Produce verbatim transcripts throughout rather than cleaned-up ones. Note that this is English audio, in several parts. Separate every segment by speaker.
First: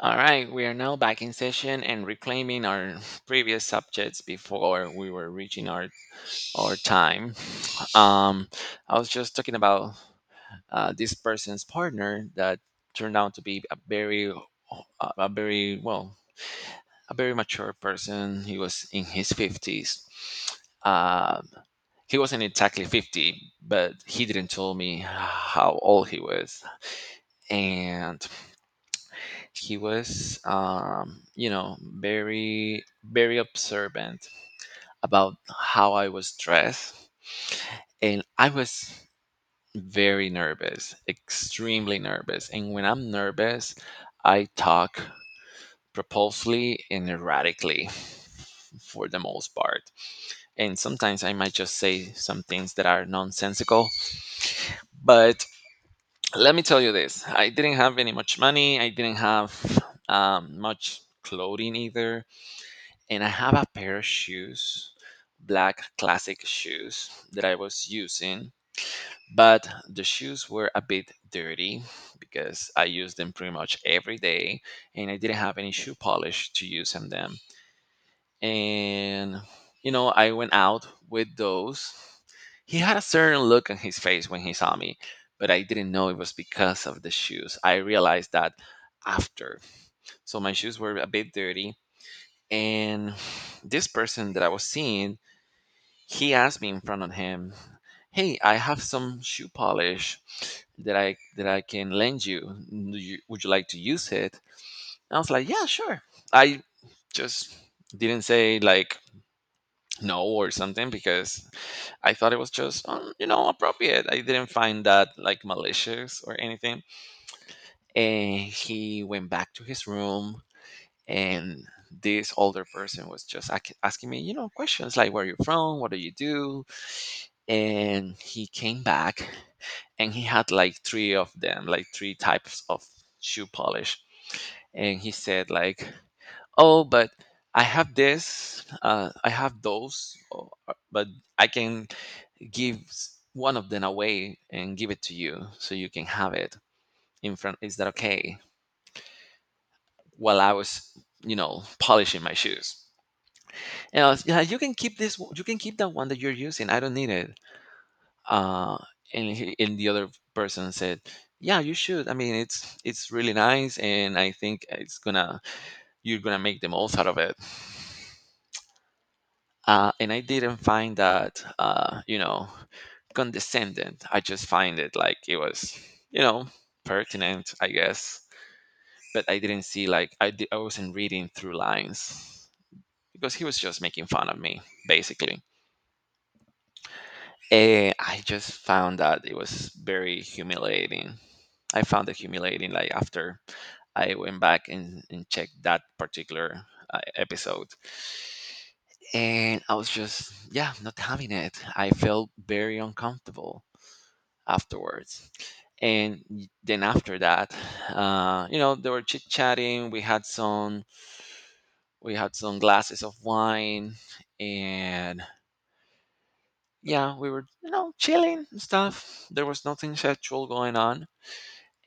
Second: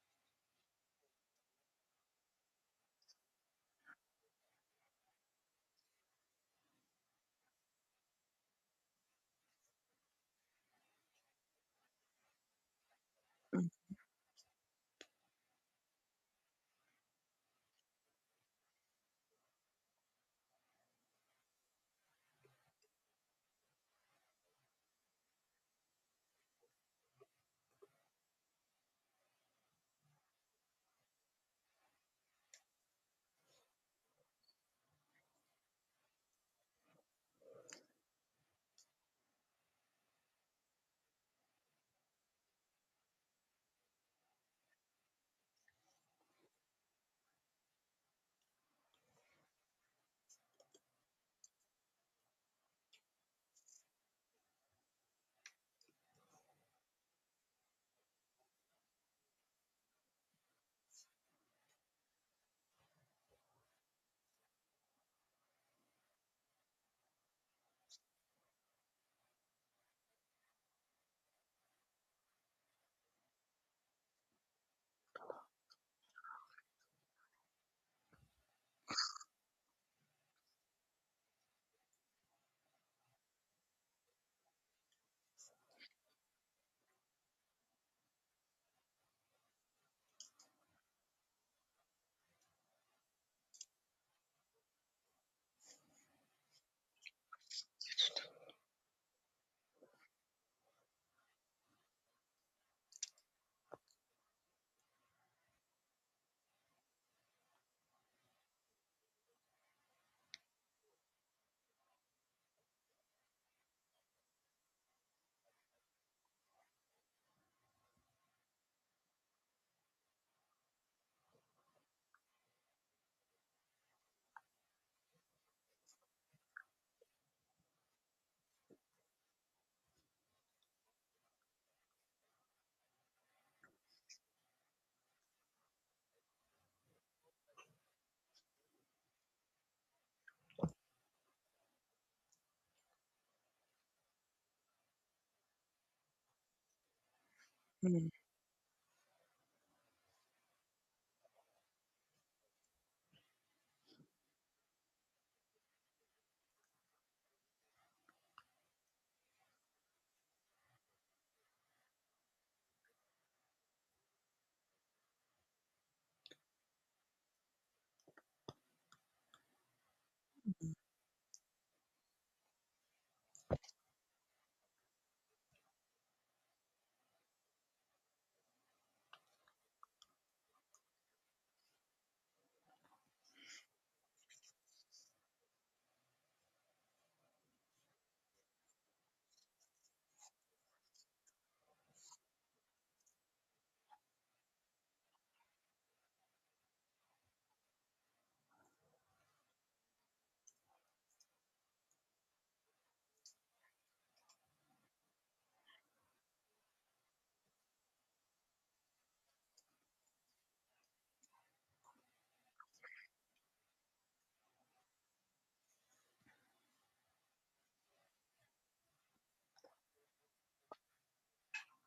Speaker 1: All right, we are now back in session and reclaiming our previous subjects before we were reaching our our time. Um, I was just talking about uh, this person's partner that turned out to be a very a a very well a very mature person. He was in his fifties. Um, he wasn't exactly fifty, but he didn't tell me how old he was. And he was um, you know very very observant about how I was dressed, and I was very nervous, extremely nervous. And when I'm nervous, I talk propulsively and erratically for the most part. And sometimes I might just say some things that are nonsensical. But let me tell you this. I didn't have any much money. I didn't have um, much clothing either. And I have a pair of shoes, black classic shoes that I was using, but the shoes were a bit dirty because I used them pretty much every day, and I didn't have any shoe polish to use on them. And you know, I went out with those. He had a certain look on his face when he saw me, but I didn't know it was because of the shoes. I realized that after. So my shoes were a bit dirty, and this person that I was seeing, he asked me in front of him, "Hey, I have some shoe polish that I that I can lend you. Do you- Would you like to use it?" I was like, "Yeah, sure." I just didn't say like no or something because I thought it was just um, you know appropriate. I didn't find that like malicious or anything. And he went back to his room. And this older person was just ac- asking me you know questions like, where are you from, what do you do. And he came back, and he had like three of them, like three types of shoe polish. And he said like, "Oh, but I have this, uh, I have those. oh, uh, but I can give s- one of them away and give it to you, so you can have it in front. Is that
Speaker 2: Mm,
Speaker 1: okay, while I was you know polishing my shoes? Yeah, yeah, you can keep this. w- You can keep that one that you're using. I don't need it." Uh, and he, and the other person said, "Yeah, you should. I mean, it's it's really nice, and I think it's gonna you're gonna make the most out of it." Uh, and I didn't
Speaker 2: mhm,
Speaker 1: find that uh, you know condescending. I just find it like it was you know pertinent, I guess. But I didn't see like I di- I wasn't reading through lines, because he was just making fun of me basically. Eh, I just found that it was very humiliating. I found it humiliating. Like after I went back and, and checked that particular uh, episode, and I was just, yeah, not having it. I felt very uncomfortable afterwards. And y- then after that, uh, you know, they were chit chatting. We had some we had some glasses of wine, and yeah, we were you know chilling and stuff. There was nothing sexual going on.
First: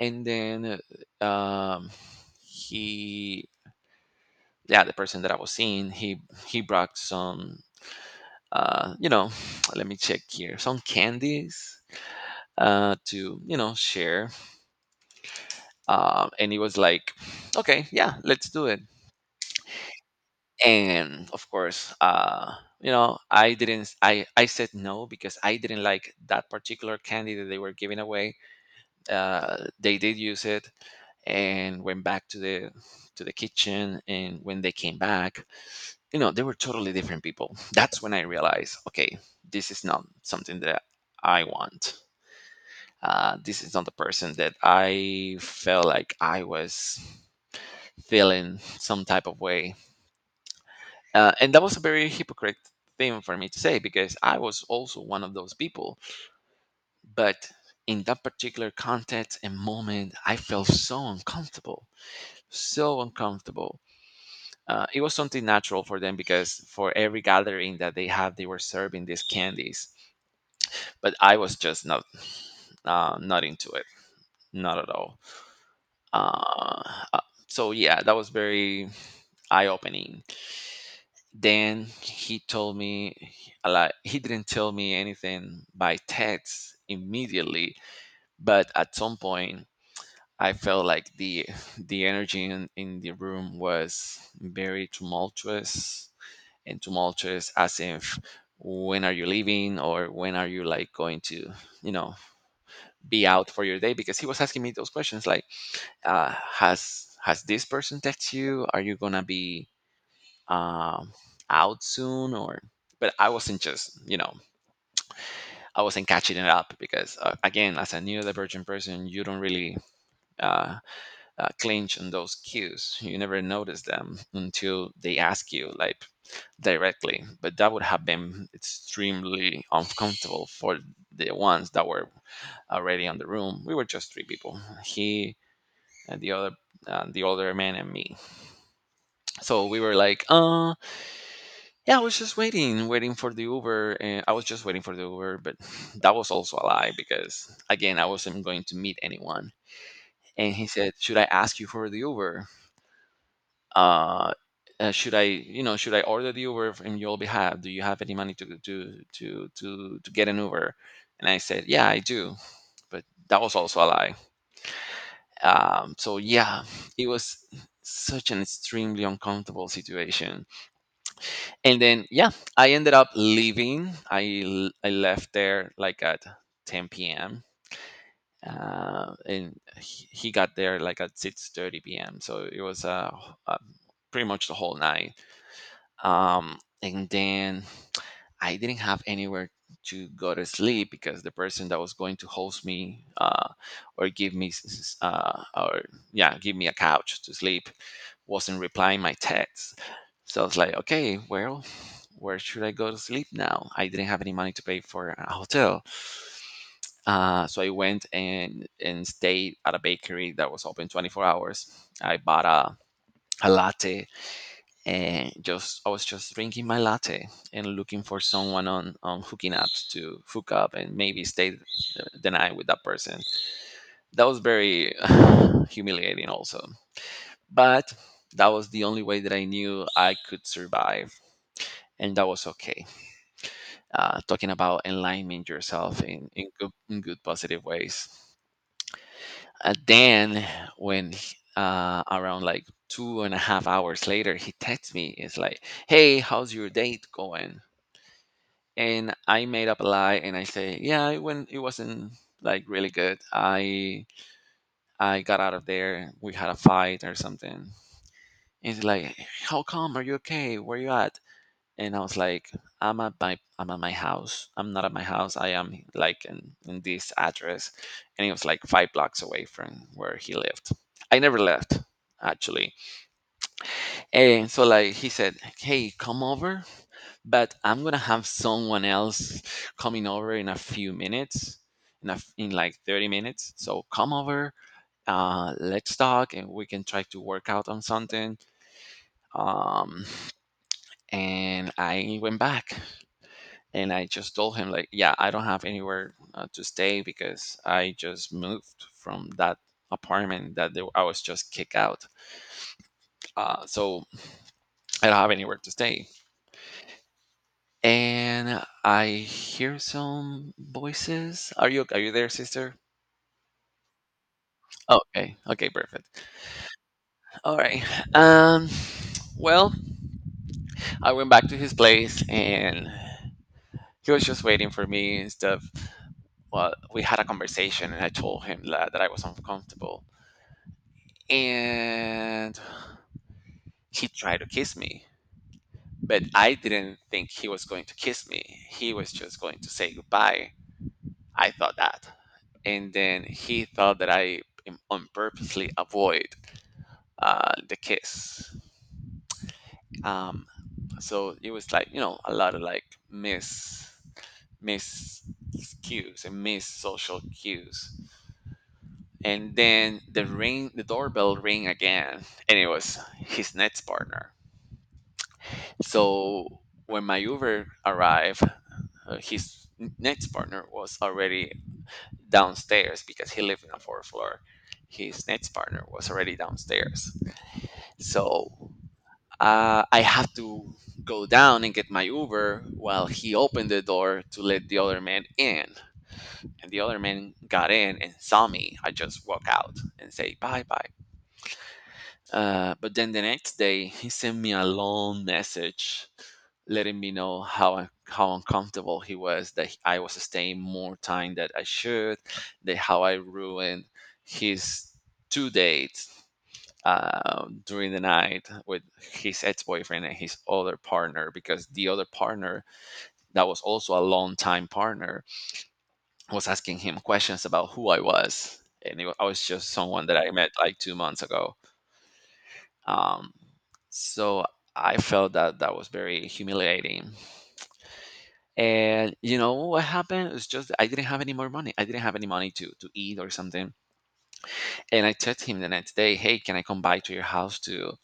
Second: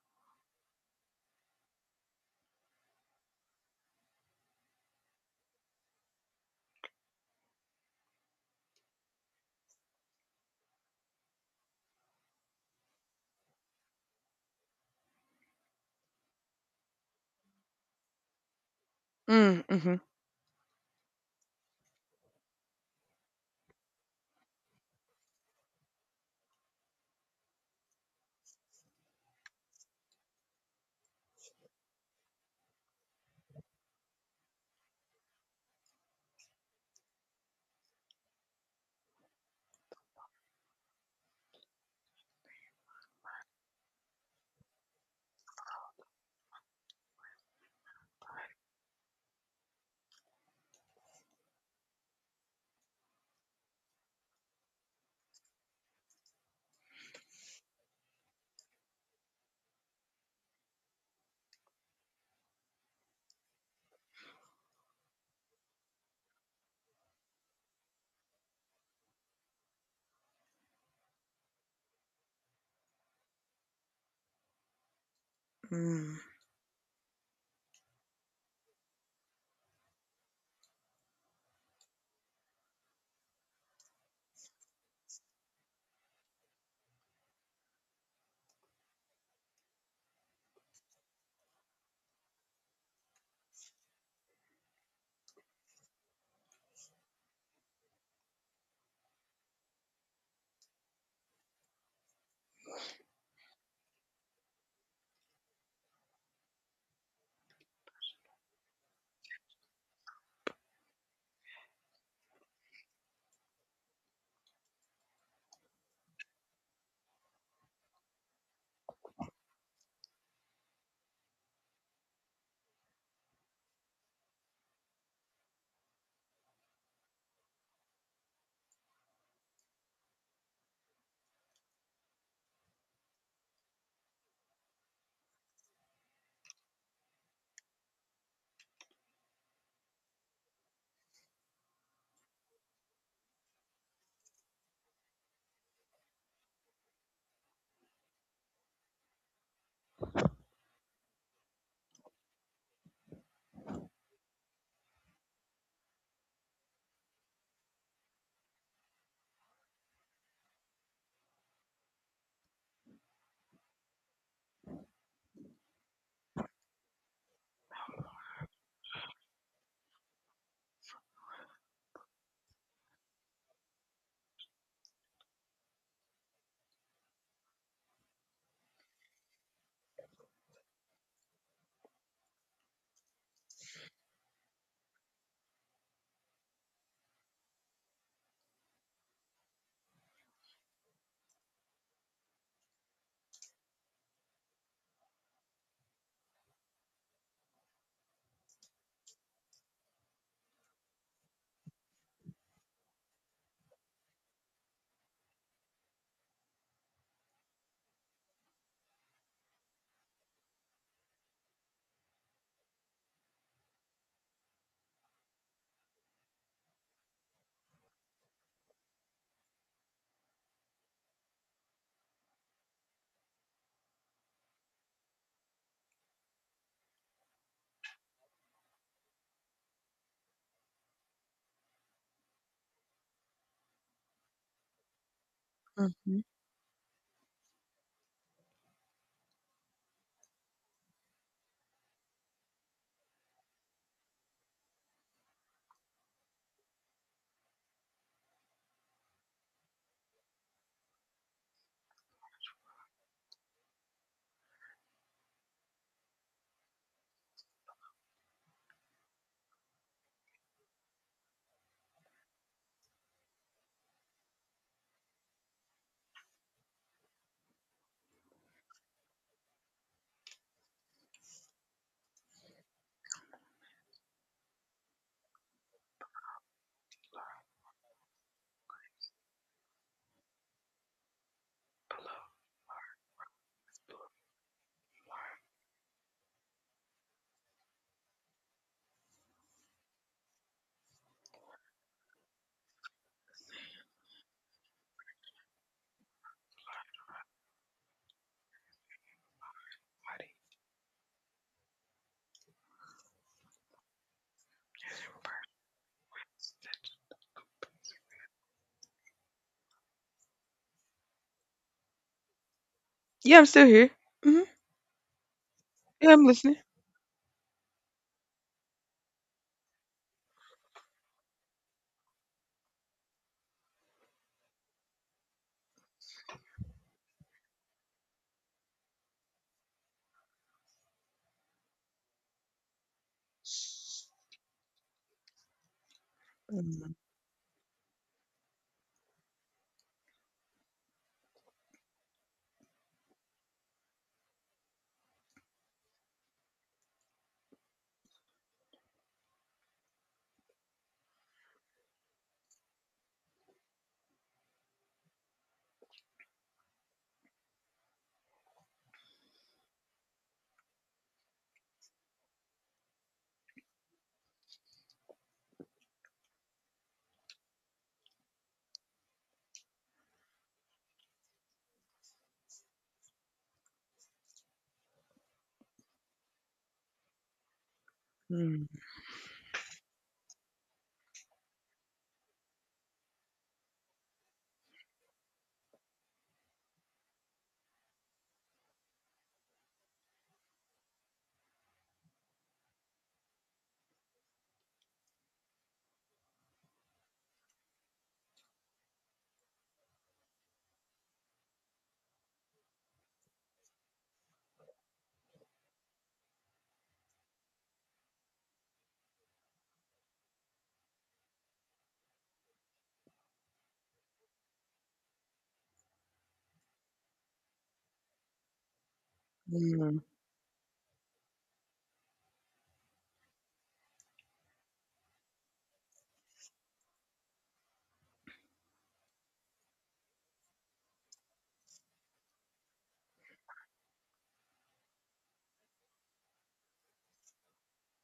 Speaker 1: And then uh, um, he yeah the person that I was seeing, he he brought some uh you know let me check here, some candies uh to you know share, um and he was like, okay, yeah, let's do it.
Speaker 2: mm, mhm,
Speaker 1: And of course, uh you know I didn't s- I I said no, because I didn't like that particular candy that they were giving away. Uh they did use it and went back to the to the kitchen, and when they came back, you know, they were totally different people. That's when I realized, okay, this is not something that I want. Uh, this is not the person that I felt like I was feeling some type of way. Uh, and that was a very hypocrite thing for me to say, because I was also one of those people. But in that particular context and moment, I felt so uncomfortable, so uncomfortable. Uh, it was something natural for them, because for every gathering that they have, they were serving these candies. But I was just not uh, not into it, not at all.
Speaker 2: Mm.
Speaker 1: Uh, uh, so yeah, that was very eye opening. Then he told me a lot. He didn't tell me anything by text immediately, but at some point. I felt like the the energy in, in the room was very tumultuous, and tumultuous as if, when are you leaving, or when are you like going to you know be out for your day, because he was asking me those questions like, uh, has has this person text you, are you gonna be um, out soon, or. But I wasn't just you know I wasn't catching it up, because uh, again, as a neurodivergent person, you don't really uh, uh, clinch on those cues. You never notice them until they ask you like directly, but that would have been extremely uncomfortable for the ones that were already on the room. We were just three people: he and the other, uh, the older man and me. So we were like, uh, yeah, I was just waiting, waiting for the Uber, and I was just waiting for the Uber, but that was also a lie, because again, I wasn't going to meet anyone. And he said, should I ask you for the Uber? Uh, uh, should I, you know, should I order the Uber from your behalf? Do you have any money to to to to to get an Uber? And I said, yeah, I do, but that was also a lie. Um, so yeah, it was such an extremely uncomfortable situation. And then, yeah, I ended up leaving. i l- I left there like at ten p m p.m., uh, and he he got there like at six thirty p m., so it was uh, h- uh pretty much the whole night. Um and then I didn't have anywhere to go to sleep, because the person that was going to host me, uh, or give me s- s- uh, or yeah, give me a couch to sleep, wasn't replying my texts. So I was like, okay, well, where should I go to sleep now? I didn't have any money to pay for a hotel, uh, so I went and and stayed at a bakery that was open twenty-four hours. I bought a a latte. Uh, just I was just drinking my latte and looking for someone on on hooking up to hook up and maybe stay the the night with that person. That was very humiliating, also. But that was the only way that I knew I could survive, and that was okay. Uh, talking about enlightening yourself
Speaker 2: Mhm.
Speaker 1: in in good, in good positive ways. And then, when uh, around like two and a half hours later, he texts me. It's like, "Hey, how's your date going?" And I made up a lie and I say, yeah, it went, it wasn't like really good. I I got out of there. We had a fight or something. And he's like, how come? Are you okay? Where you at? And I was like, I'm at my I'm at my house. I'm not at my house. I am like in, in this address. And it was like five blocks away from where he lived. I never left actually. And so like he said, "Hey, come over, but I'm gonna have someone else coming over in a few minutes, in a, f- in like thirty minutes. So come over, uh, let's talk, and we can try to work out on something." Um, and I went back, and I just told him like, "Yeah, I don't have anywhere uh, to stay because I just moved from that." Apartment that they, I was just kicked out. Uh, so I don't have anywhere to stay. And I hear some voices. Are you are you there, sister?
Speaker 2: Yeah, I'm still here. Mhm.
Speaker 1: Okay, okay, perfect.
Speaker 2: Yeah, I'm listening.
Speaker 1: All right. Um, well, I went back to his place, and he was just waiting for me and stuff. Well, we had a conversation and I told him that, that I was uncomfortable. And he tried to kiss me, but I
Speaker 2: Mm,
Speaker 1: didn't think he was going to kiss me. He was just going to say goodbye. I thought that. And then he thought that I am- on purposely avoid uh, the kiss. Um, so it was like you know a lot of like miss miss cues and miss social cues. And then, the ring, the doorbell ring again, and it was his next partner. So when my Uber arrived, uh, his next partner was already downstairs, because he lived in a fourth floor. His next partner was already downstairs.
Speaker 2: mm,
Speaker 1: So uh, I have to go down and get my Uber while he opened the door to let the other man in. And the other man got in and saw me. I just walk out and say bye bye. Uh, but then the next day, he sent me a long message letting me know how un- how uncomfortable he was that I was staying more time than I should, that how I ruined his two dates uh, during the night with his ex-boyfriend and his other partner because the other partner that was also a long-time partner was asking him questions about who I was, and it, wa- I was just
Speaker 2: mm.
Speaker 1: someone that I met like two months ago. Um, so I felt that that was very humiliating. And you know what happened? It's just I didn't have any more money. I didn't have any money to to eat or something. And I texted him the next day, "Hey, can I come by to your house to?"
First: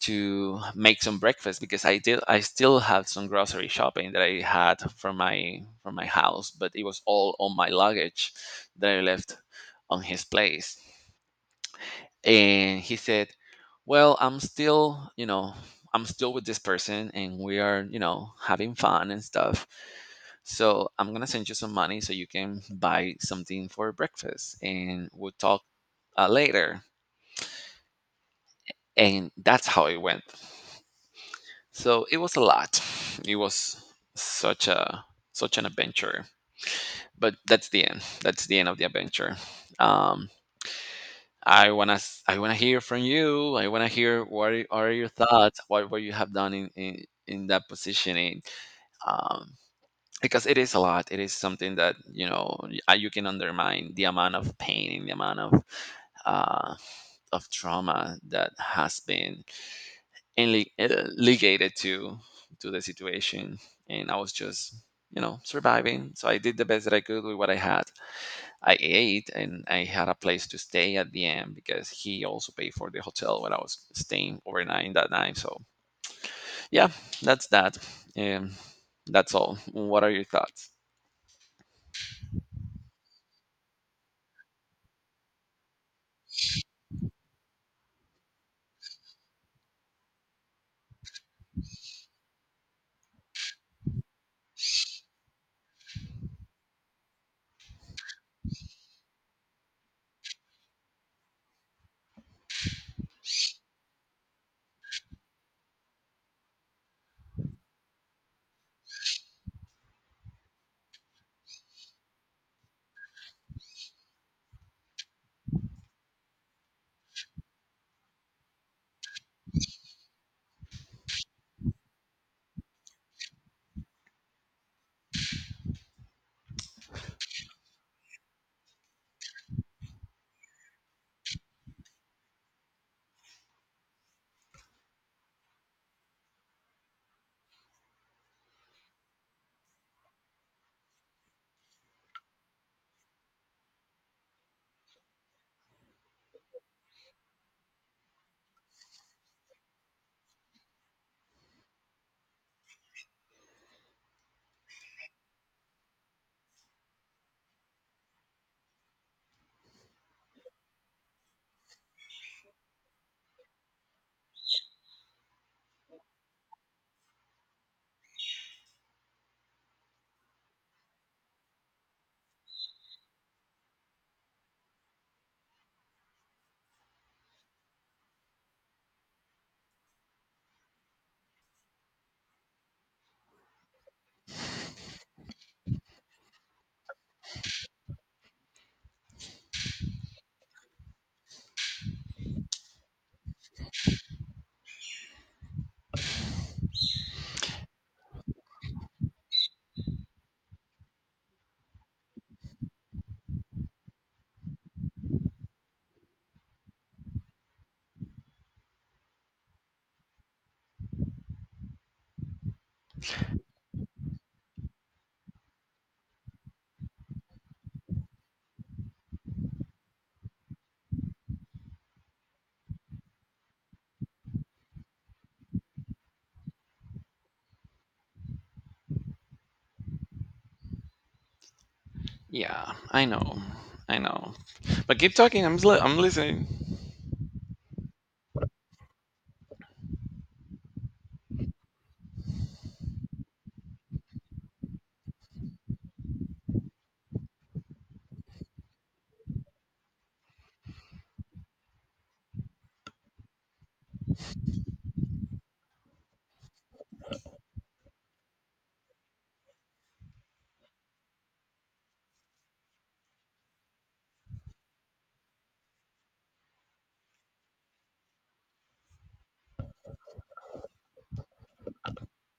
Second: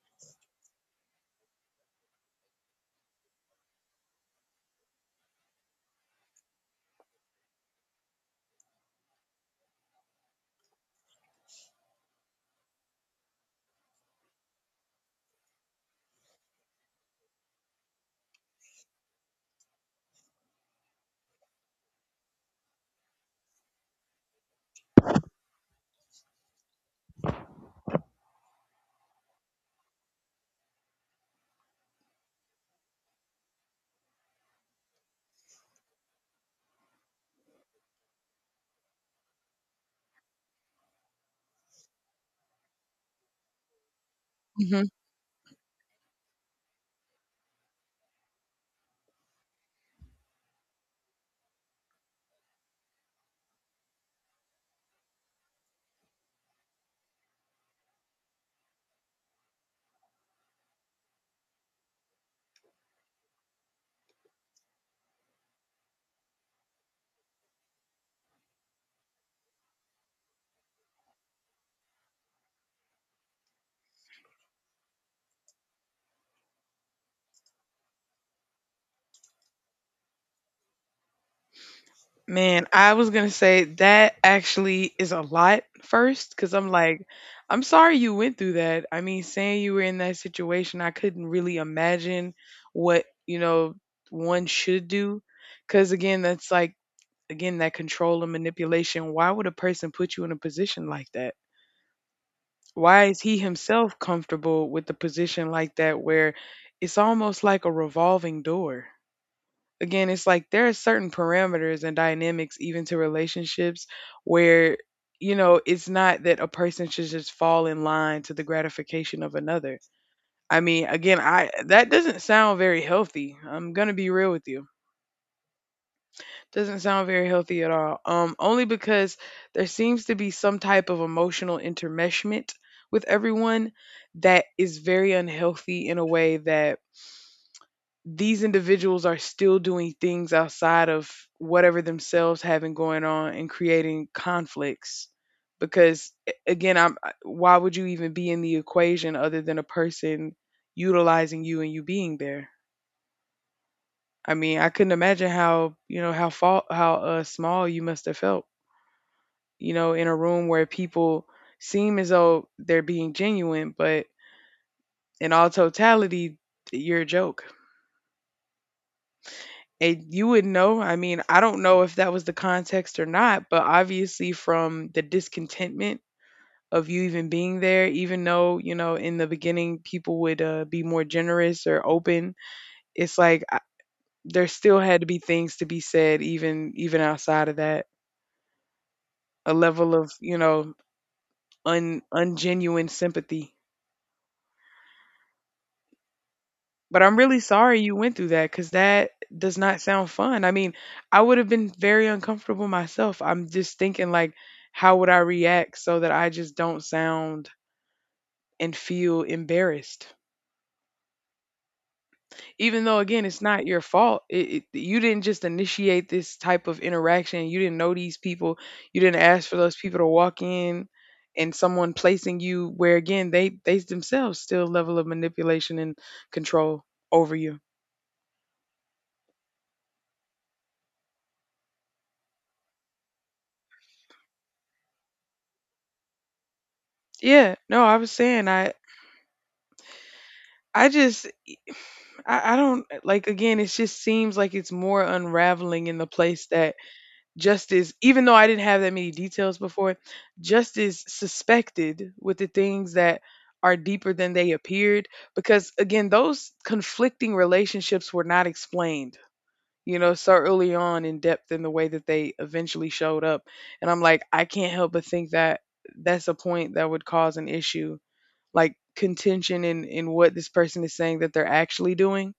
Speaker 1: to make some breakfast because I did I still had some grocery shopping that I had from my from my house, but it was all on my luggage that I left on his place. And he said, "Well, I'm still, you know, I'm still with this person and we are, you know, having fun and stuff. So, I'm going to send you some money so you can buy something for breakfast and we'll talk uh, later." And that's how it went. so it was a lot it was such a such an adventure, but that's the end that's the end of the adventure. um I want to i want to hear from you. I want to hear what are
Speaker 2: Mhm.
Speaker 1: are your thoughts, what what you have done in in, in that positioning. um because it is a lot. It is something that you know y- uh, you can undermine the amount of pain and the amount of uh of trauma that has been and li- uh, ligated to to the situation. And I was just, you know, surviving, so I did the best that I could with what I had. I ate and I had a place to stay at the end because he also paid for the hotel when I was staying overnight that night. So yeah, that's that. um, that's all. What are your thoughts?
Speaker 2: Man, I was gonna say that actually is a lot first, because I'm like, I'm sorry you went through that. I mean, saying you were in that situation, I couldn't really imagine what, you know, one should do. Because again, that's like, again, that control and manipulation. Why would a person put you in a position like that? Why is he himself comfortable with the position like that where it's almost like a revolving door? Again, it's like there are certain parameters and dynamics even to relationships where you know, it's not that a person should just fall in line to the gratification of another. I mean, again, I that doesn't sound very healthy. I'm going to be real with you. Doesn't sound very healthy at all. Um, only because there seems to be some type of emotional intermeshment with everyone that is very unhealthy in a way that these individuals are still doing things outside of whatever themselves having going on and creating conflicts. Because a- again, I'm I- why would you even be in the equation other than a person utilizing you and you being there? I mean, I couldn't imagine how you know how fa- how uh, small you must have felt. You know, in a room where people seem as though they're being genuine, but in all totality, you're a joke. And you would know, I mean, I don't know if that was the context or not, but obviously from the discontentment of you even being there, even though, you know, in the beginning people would uh, be more generous or open, it's like I, there still had to be things to be said even even outside of that. A level of, you know, un ungenuine sympathy. But I'm really sorry you went through that because that does not sound fun. I mean, I would have been very uncomfortable myself. I'm just thinking, like, how would I react so that I just don't sound and feel embarrassed? Even though, again, it's not your fault. It, it, you didn't just initiate this type of interaction. You didn't know these people. You didn't ask for those people to walk in and someone placing you where, again, they, they themselves still level of manipulation and control over you.
Speaker 1: Yeah, I know, I know, but keep talking. i'm, li- I'm listening.
Speaker 2: Yeah, no, I was saying I I just I, I don't like again, it just seems like it's more unraveling in the place that justice, even though I didn't have that many details before, justice suspected with the things that are deeper than they appeared. Because again, those conflicting relationships were not explained, you know, so early on in depth in the way that they eventually showed up. And I'm like, I can't help but think that that's a point that would cause an issue, like contention in in what this person is saying that they're actually doing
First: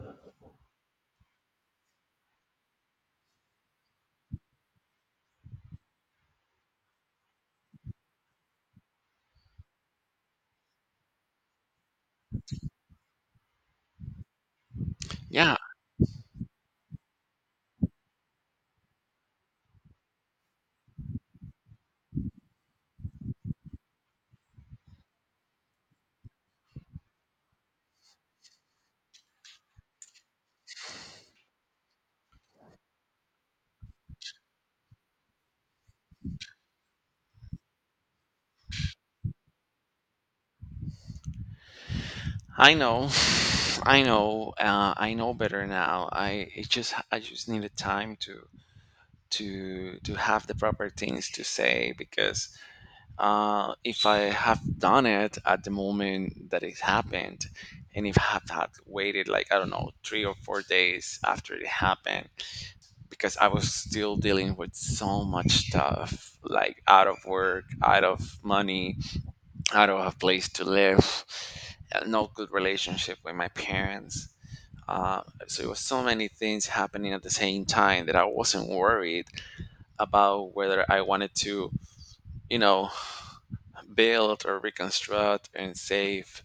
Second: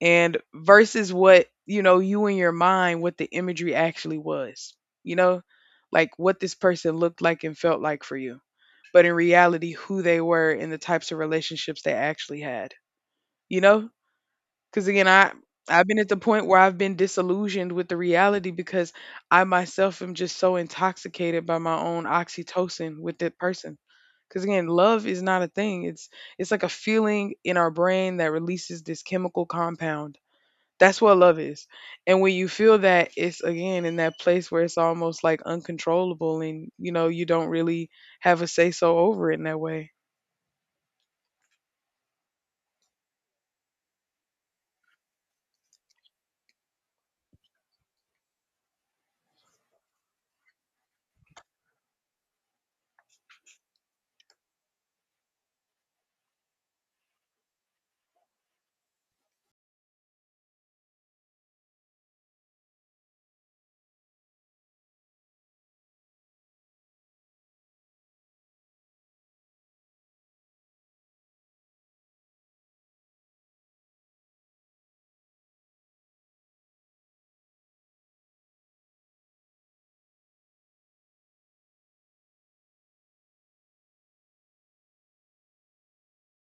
Speaker 2: and versus what you know you in your mind what the imagery actually was, you know, like what this person looked like and felt like for you, but in reality who they were and the types of relationships they actually had, you know, because again i
Speaker 1: Yeah,
Speaker 2: i've been at the point where I've been disillusioned with the reality because I myself am just so intoxicated by my own oxytocin with that person because again love is not a thing, it's it's like a feeling in our brain that releases this chemical compound. That's what love is. And when you feel that, it's again in that place where it's almost like uncontrollable and you know, you don't really have a say so over it in that way.
Speaker 1: I know. I know, uh, I know better now. I it just I just needed time to to to have the proper things to say because uh, if I have done it at the moment that it happened, and if I have had waited like I don't know three or four days after it happened, because I was still dealing with so much stuff like out of work, out of money, out of a place to live, uh, no good relationship with my parents. Uh, so it was so many things happening at the same time that I wasn't worried about whether I wanted to, you know, build or reconstruct and save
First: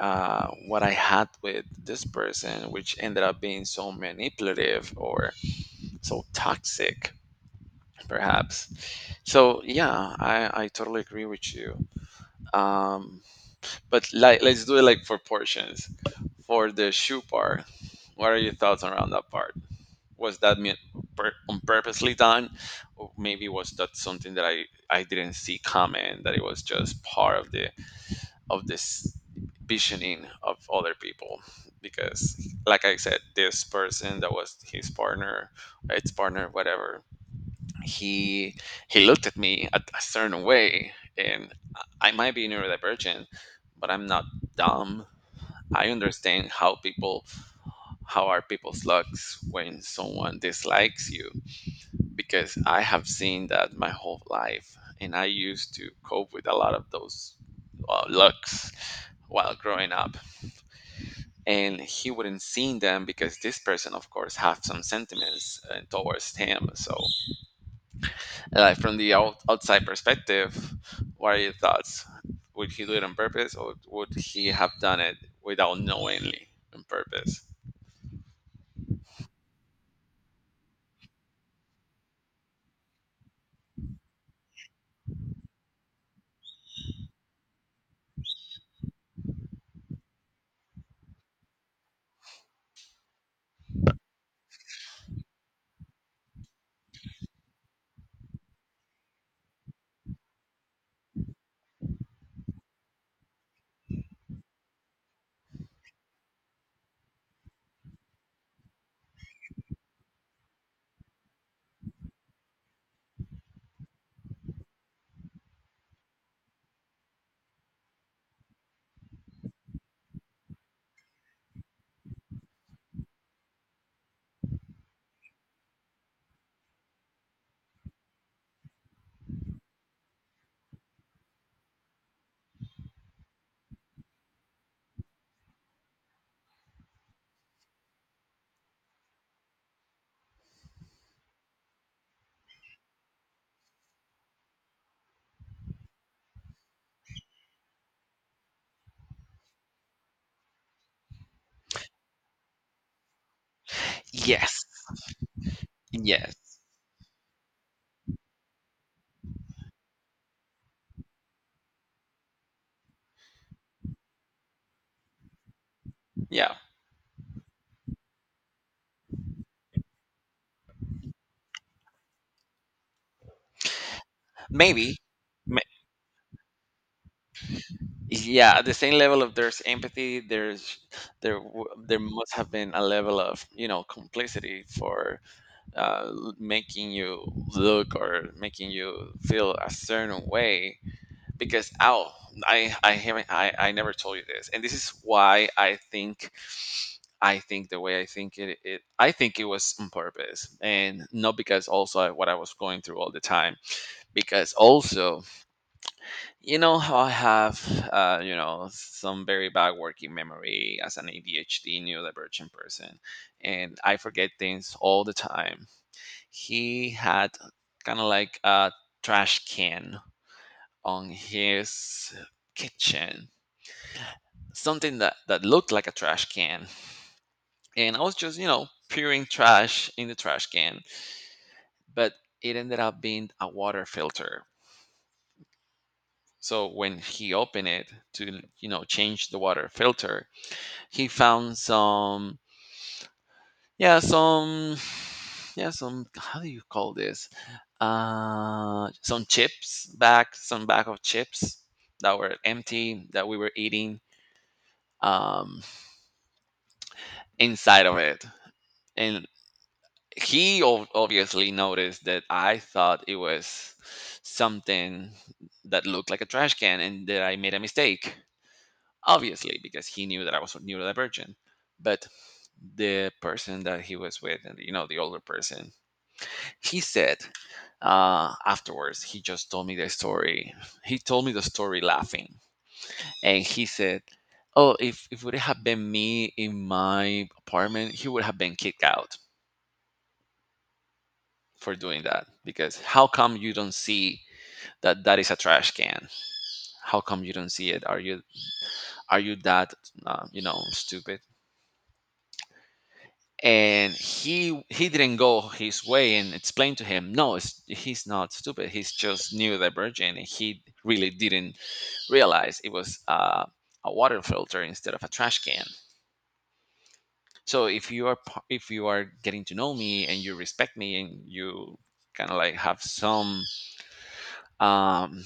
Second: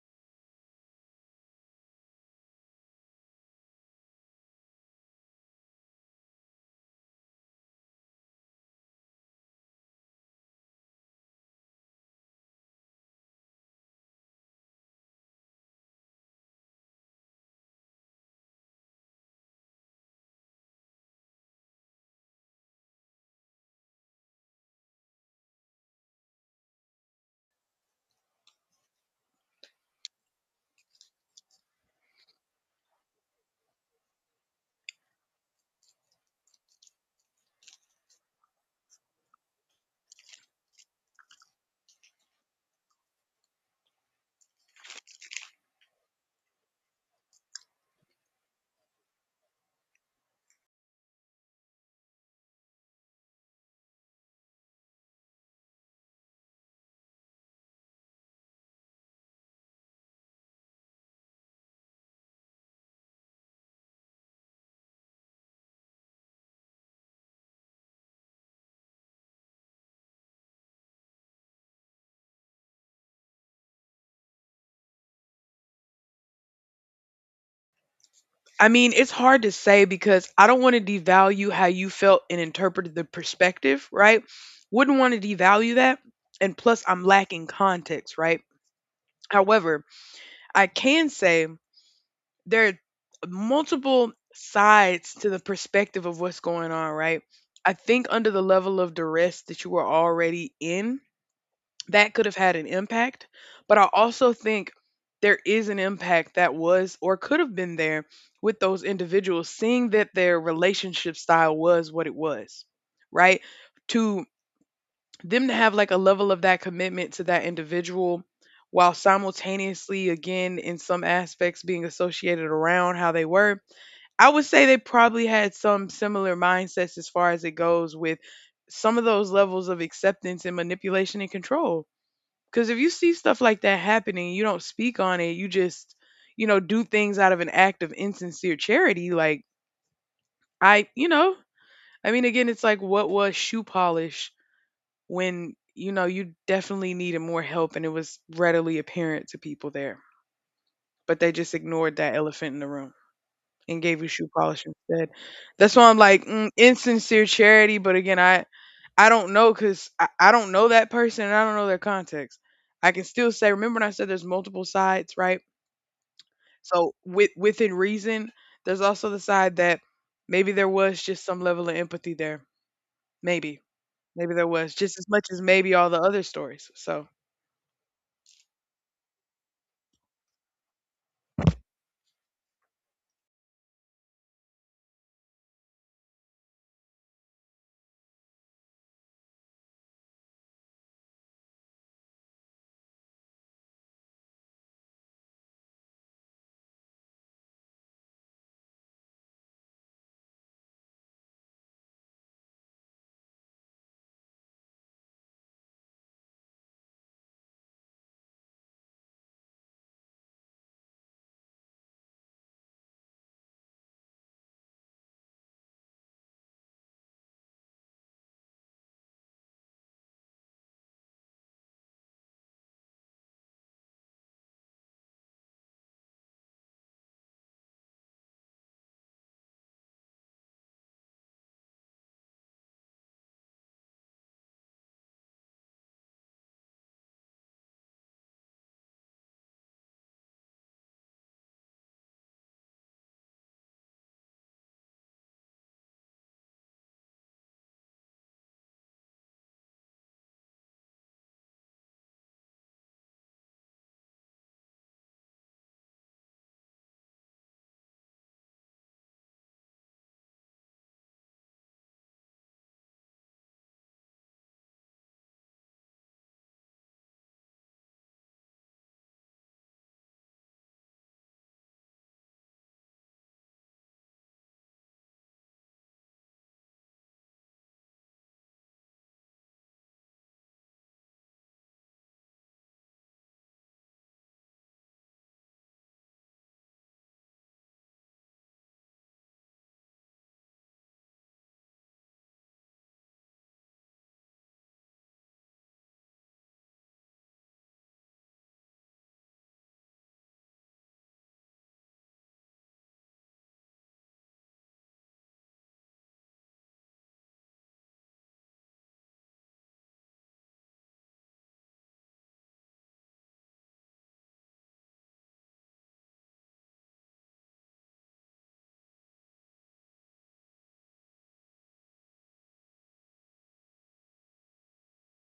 Speaker 1: uh, what I had with this person, which ended up being so manipulative or so toxic, perhaps. So yeah, I, I totally agree with you. Um, but like, let's do it like for portions. For the shoe part, what are your thoughts around that part? Was that me- pur- on purposely done, or maybe was that something that i i didn't see coming, that it was just part of the of this visioning of other people? Because like I said, this person that was his partner, its partner, whatever, he he looked at me a, a certain way. And i I might be neurodivergent, but I'm not dumb. I understand how people, how are people's looks when someone dislikes you, because I have seen that my whole life, and I used to cope with a lot of those uh, looks while growing up. And he wouldn't see them because this person, of course, have some sentiments uh, towards him. So, like from the out- outside perspective, what are your thoughts? Would he do it on purpose, or would he have done it without knowingly on purpose?
Speaker 2: I mean, it's hard to say because I don't want to devalue how you felt and interpreted the perspective, right? Wouldn't want to devalue that. And plus, I'm lacking context, right? However, I can say there are multiple sides to the perspective of what's going on, right? I think under the level of duress that you were already in, that could have had an impact. But I also think there is an impact that was or could have been there with those individuals, seeing that their relationship style was what it was, right? To them to have like a level of that commitment to that individual while simultaneously again in some aspects being associated around how they were. I would say they probably had some similar mindsets as far as it goes with some of those levels of acceptance and manipulation and control, because if you see stuff like that happening you don't speak on it, you just, you know, do things out of an act of insincere charity. Like, I, you know, I mean again, it's like what was shoe polish when you know you definitely needed more help and it was readily apparent to people there, but they just ignored that elephant in the room and gave you shoe polish
Speaker 1: Yes,
Speaker 2: instead. That's why I'm like mm,
Speaker 1: yes,
Speaker 2: insincere charity, but again i i don't know because I, I don't know that person and I don't know their context. I can still say remember when I said there's multiple sides, right?
Speaker 1: yeah,
Speaker 2: So with within reason there's also the side that maybe there was just some level of empathy there. maybe Maybe there was
Speaker 1: maybe,
Speaker 2: just as much as maybe all the other stories so.
Speaker 1: yeah, at the same level of there's empathy, there's there w- there must have been a level of, you know, complicity for uh, l- making you look or making you feel a certain way. Because oh, i i haven't i i never told you this, and this is why I think, I think the way I think it, it I think it was on purpose and not because also I, what I was going through all the time, because also, you know how I have, uh, you know, some very bad working memory as an A D H D neurodivergent person, and I forget things all the time. He had kind of like a trash can on his kitchen, something that that looked like a trash can, and I was just, you know, peering trash in the trash can, but it ended up being a water filter. So when he opened it to, you know, change the water filter, he found some, yeah, some, yeah, some. How do you call this? Uh, some chips back, some bag of chips that were empty that we were eating, um, inside of it, and he ob- obviously noticed that I thought it was something that looked like a trash can and that I made a mistake. Obviously, because he knew that I was neurodivergent. But the person that he was with, and you know, the older person, he said uh, afterwards, he just told me the story. He told me the story laughing, and he said, "Oh, if if would it have been me in my apartment, he would have been kicked out," for doing that. Because how come you don't see that that is a trash can? How come you don't see it? Are you, are you that, uh, you know, stupid? And he he didn't go his way and explain to him, no it's, he's not stupid, he's just neurodivergent, and he really didn't realize it was uh, a water filter instead of a trash can. So if you are p- if you are getting to know me and you respect me and you kind of like have some um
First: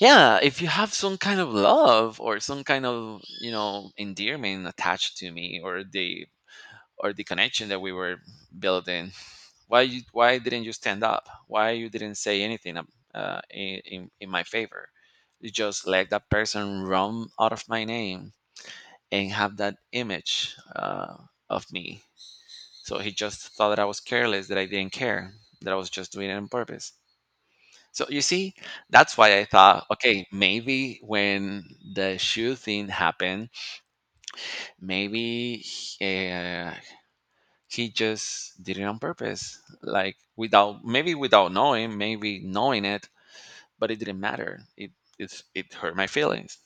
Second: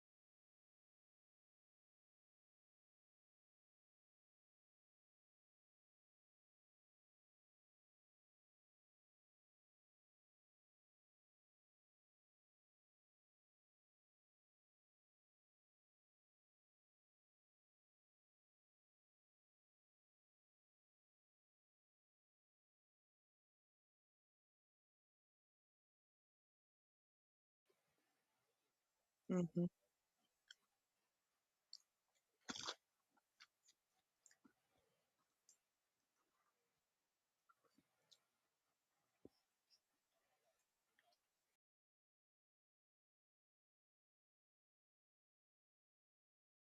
Speaker 1: yeah, if you have some kind of love or some kind of, you know, endearment attached to me or the or the connection that we were building, why you, why didn't you stand up? Why you didn't say anything? Um, uh, in, in in my favor, you just let that person run out of my name and have that image uh, of me. So he just thought that I was careless, that I didn't care, that I was just doing it on purpose. So you see, that's why I
Speaker 2: Mhm.
Speaker 1: thought, okay, maybe when the shoe thing happened, maybe uh, he just did it on purpose, like without maybe without knowing, maybe knowing it, but it didn't matter. It it's, it hurt my feelings.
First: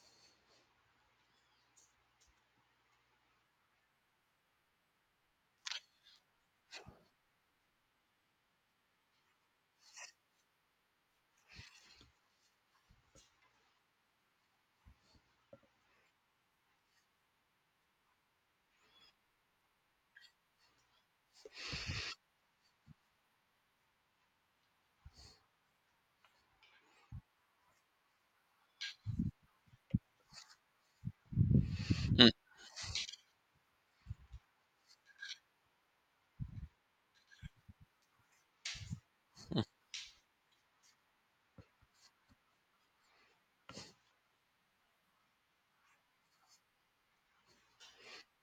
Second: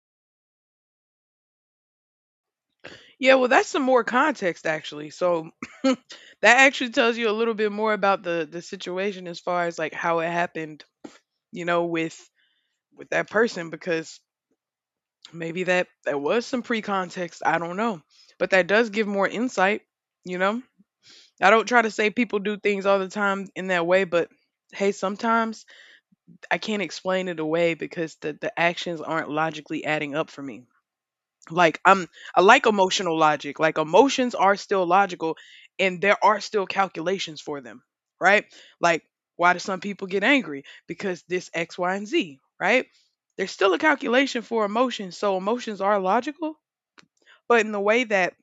Speaker 2: Yeah, well, that's some more context actually. So that actually tells you a little bit more about the the situation as far as like how it happened, you know, with with that person because maybe that that was some pre-context, I don't know. But that does give more insight, you know. I don't try to say people do things all the time in that way, but hey, sometimes I can't explain it away because the the actions aren't logically adding up for me. like I'm
Speaker 1: Mm.
Speaker 2: I like emotional logic. Like emotions are still logical and there are still calculations for them, right? Like why do some people get angry? Because this X, Y, and Z, right? There's still a calculation for emotions, so emotions are logical, but in the way that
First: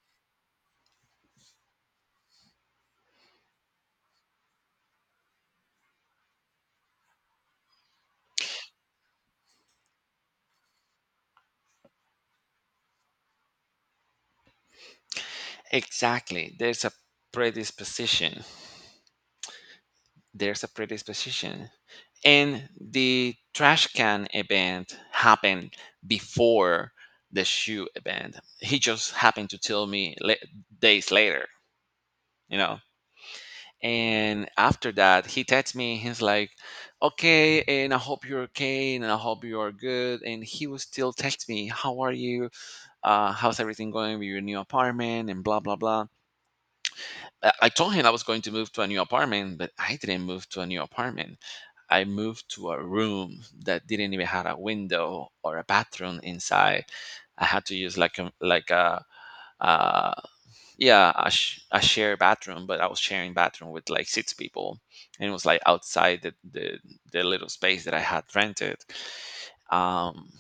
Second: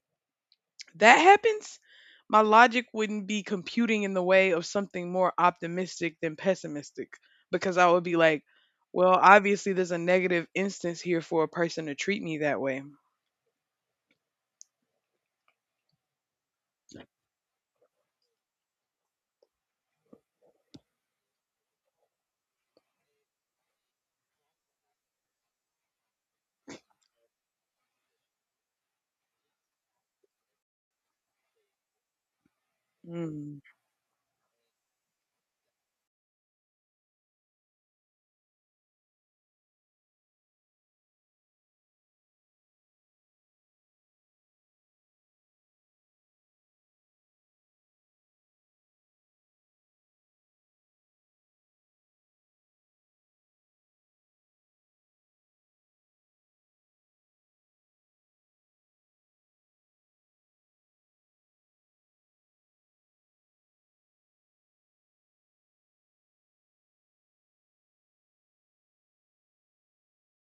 Speaker 2: that happens, my logic wouldn't be computing in the way of something more optimistic than pessimistic because I would be like, well, obviously there's a negative instance here for a person to treat me that way.
Speaker 1: Exactly, there's a predisposition, there's a predisposition and the trash can event happened before the shoe event. He just happened to tell me la- days later, you know.
Speaker 2: Mm.
Speaker 1: And after that, he texts me. He's like, "Okay, and I hope you're okay, and I hope you are good." And he will still text me, "How are you? Uh, how's everything going with your new apartment?" And blah blah blah. I I told him I was going to move to a new apartment, but I didn't move to a new apartment. I moved to a room that didn't even have a window or a bathroom inside. I had to use like a like a, uh yeah I, sh- I share a bathroom, but I was sharing bathroom with like six people, and it was like outside the the, the little space that I had rented. um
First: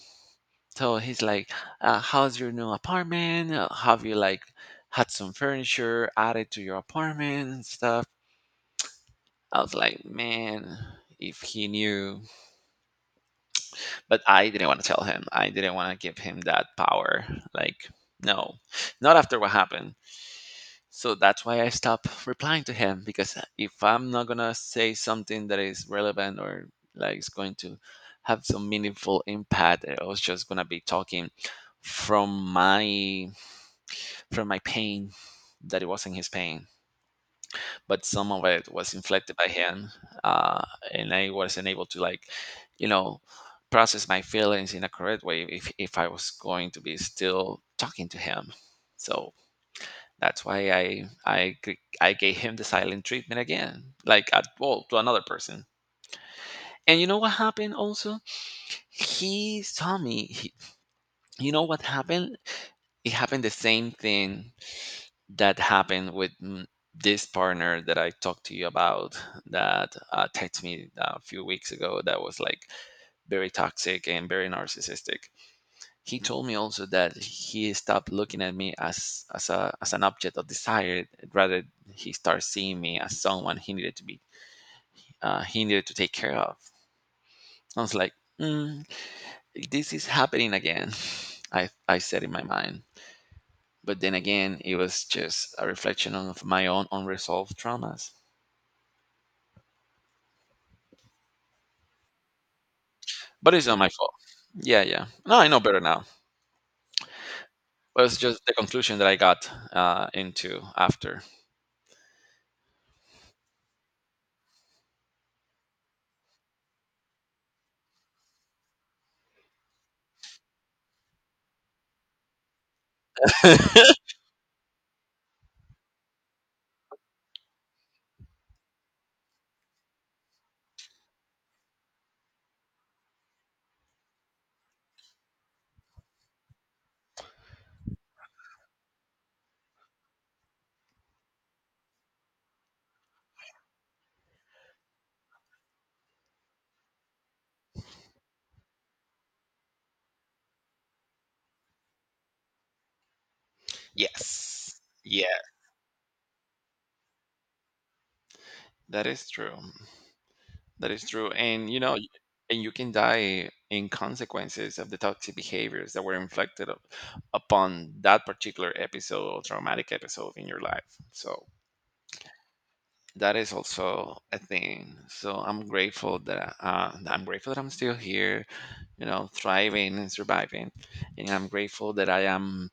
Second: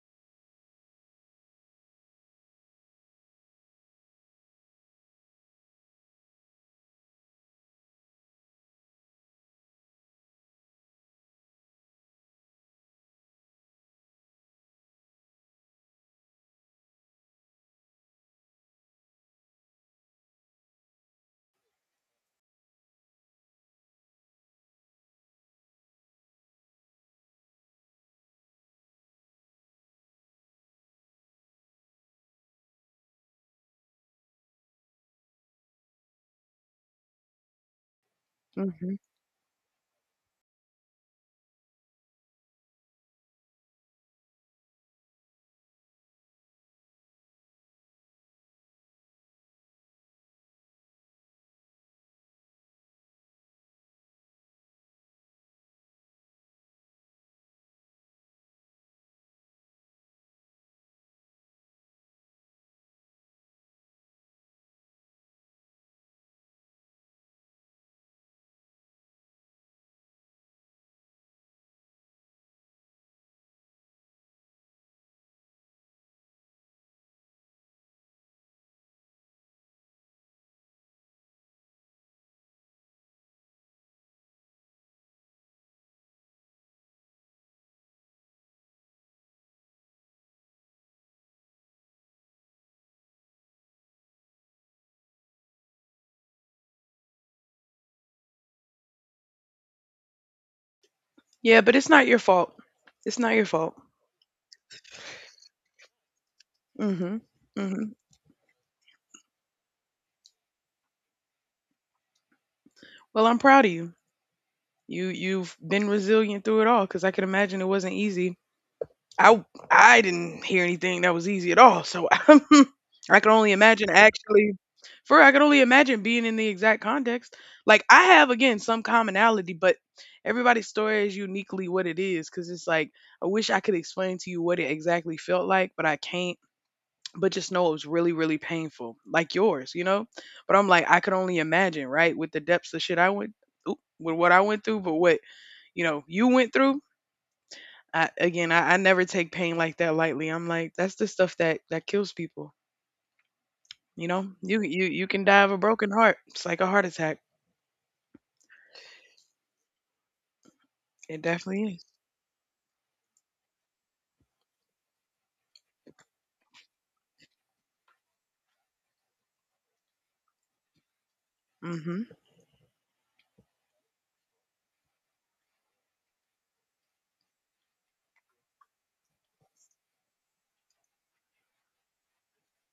Speaker 1: so he's like, uh, how's your new apartment? Uh, have you like had some furniture added to your apartment and stuff? I was like, man, if he knew. But I didn't want to tell him. I didn't want to give him that power. Like, no, not after what happened. So that's why I stopped replying to him, because uh, if I'm not gonna say something that is relevant or like is going to have some meaningful impact, I was just gonna be talking from my from my pain that it wasn't his pain, but some of it was
Speaker 2: Mhm.
Speaker 1: inflicted by him, uh, and I wasn't able to like, you know, process my feelings in a correct way if if I was going to be still talking to him. So that's why I I g- I gave him the silent treatment again, like at well to another person. And you know what happened also? He saw me. He, you know what happened? It happened the same thing that happened with mm, this partner that I talked to you about that uh, texted me a few weeks ago, that was like very toxic and very narcissistic. He told me also that he stopped looking at me as as a as an object of desire, rather he started seeing me as someone he needed to be, uh, he needed to take care of. I was like, mm, this is happening again. I I said in my mind, but then again, it was just a reflection of my own unresolved traumas.
Speaker 2: Yeah, but it's not your fault. It's not your
Speaker 1: But it's
Speaker 2: fault.
Speaker 1: not my fault. Yeah, yeah. No, I know better now.
Speaker 2: Mhm. Mhm.
Speaker 1: But it's just the conclusion that I got uh, into after.
Speaker 2: Well, I'm proud of you. You you've been resilient through it all because I can imagine it wasn't easy. I I didn't hear anything that was easy at all. So I can only imagine actually for I can only imagine being in the exact context. Like I have again some commonality, but everybody's story is uniquely what it is because it's like I wish I could explain to you what it exactly felt like, but I can't. But just know it was really really painful like yours, you know, but I'm like I could only imagine, right, with the depths of shit I went oop, with what I went through but what you know you went through. I, again I, I never take pain like that lightly. I'm like that's the stuff that that kills people, you know. You
Speaker 1: Yes.
Speaker 2: you you can
Speaker 1: Yeah,
Speaker 2: die of a broken heart. It's like a heart attack.
Speaker 1: that is true. That is
Speaker 2: It
Speaker 1: true.
Speaker 2: definitely
Speaker 1: And you
Speaker 2: is.
Speaker 1: know, y- and you can die in consequences of the toxic behaviors that were inflicted up- upon that particular episode or traumatic episode in your life. So
Speaker 2: Mm-hmm.
Speaker 1: that is also a thing. So I'm grateful that uh, I'm grateful that I'm still here, you know, thriving and surviving. And I'm grateful that I am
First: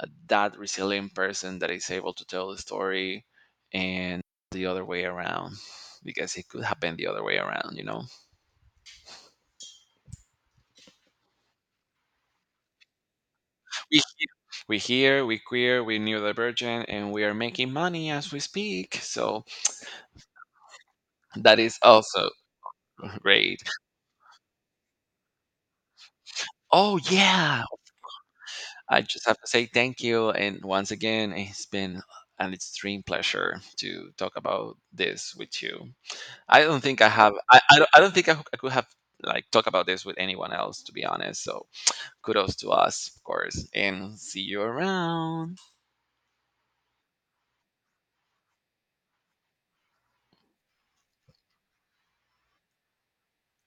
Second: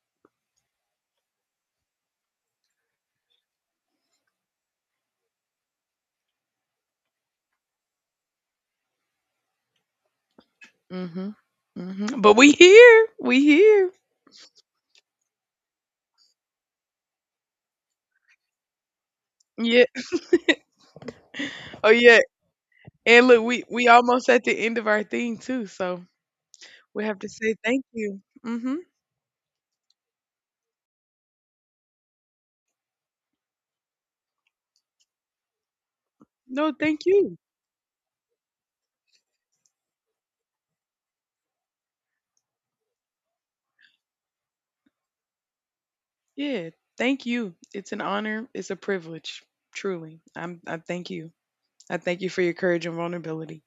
Speaker 1: uh, that resilient person that is able to tell the story and the other way around, because it could happen the other way around, you know.
Speaker 2: Mm-hmm. Mm-hmm, but we here, we here.
Speaker 1: We he- we here, we queer, we neurodivergent, and we are making money as we speak. So
Speaker 2: Yeah.
Speaker 1: that is
Speaker 2: Oh yeah,
Speaker 1: also
Speaker 2: and look,
Speaker 1: great.
Speaker 2: we we almost at the end of our thing too, so
Speaker 1: Oh
Speaker 2: we have to say
Speaker 1: yeah,
Speaker 2: thank you. Mm-hmm.
Speaker 1: I just have to say thank you, and once again, it's been an extreme pleasure to talk about this with you. I
Speaker 2: No,
Speaker 1: don't think
Speaker 2: thank
Speaker 1: I have.
Speaker 2: you.
Speaker 1: I I don't, I don't think I, I could have like talk about this with anyone else, to be honest. So kudos to us, of course, and see you around.
Speaker 2: Yeah, thank you. It's an honor. It's a privilege. Truly, I'm. I thank you. I thank you for your courage and vulnerability.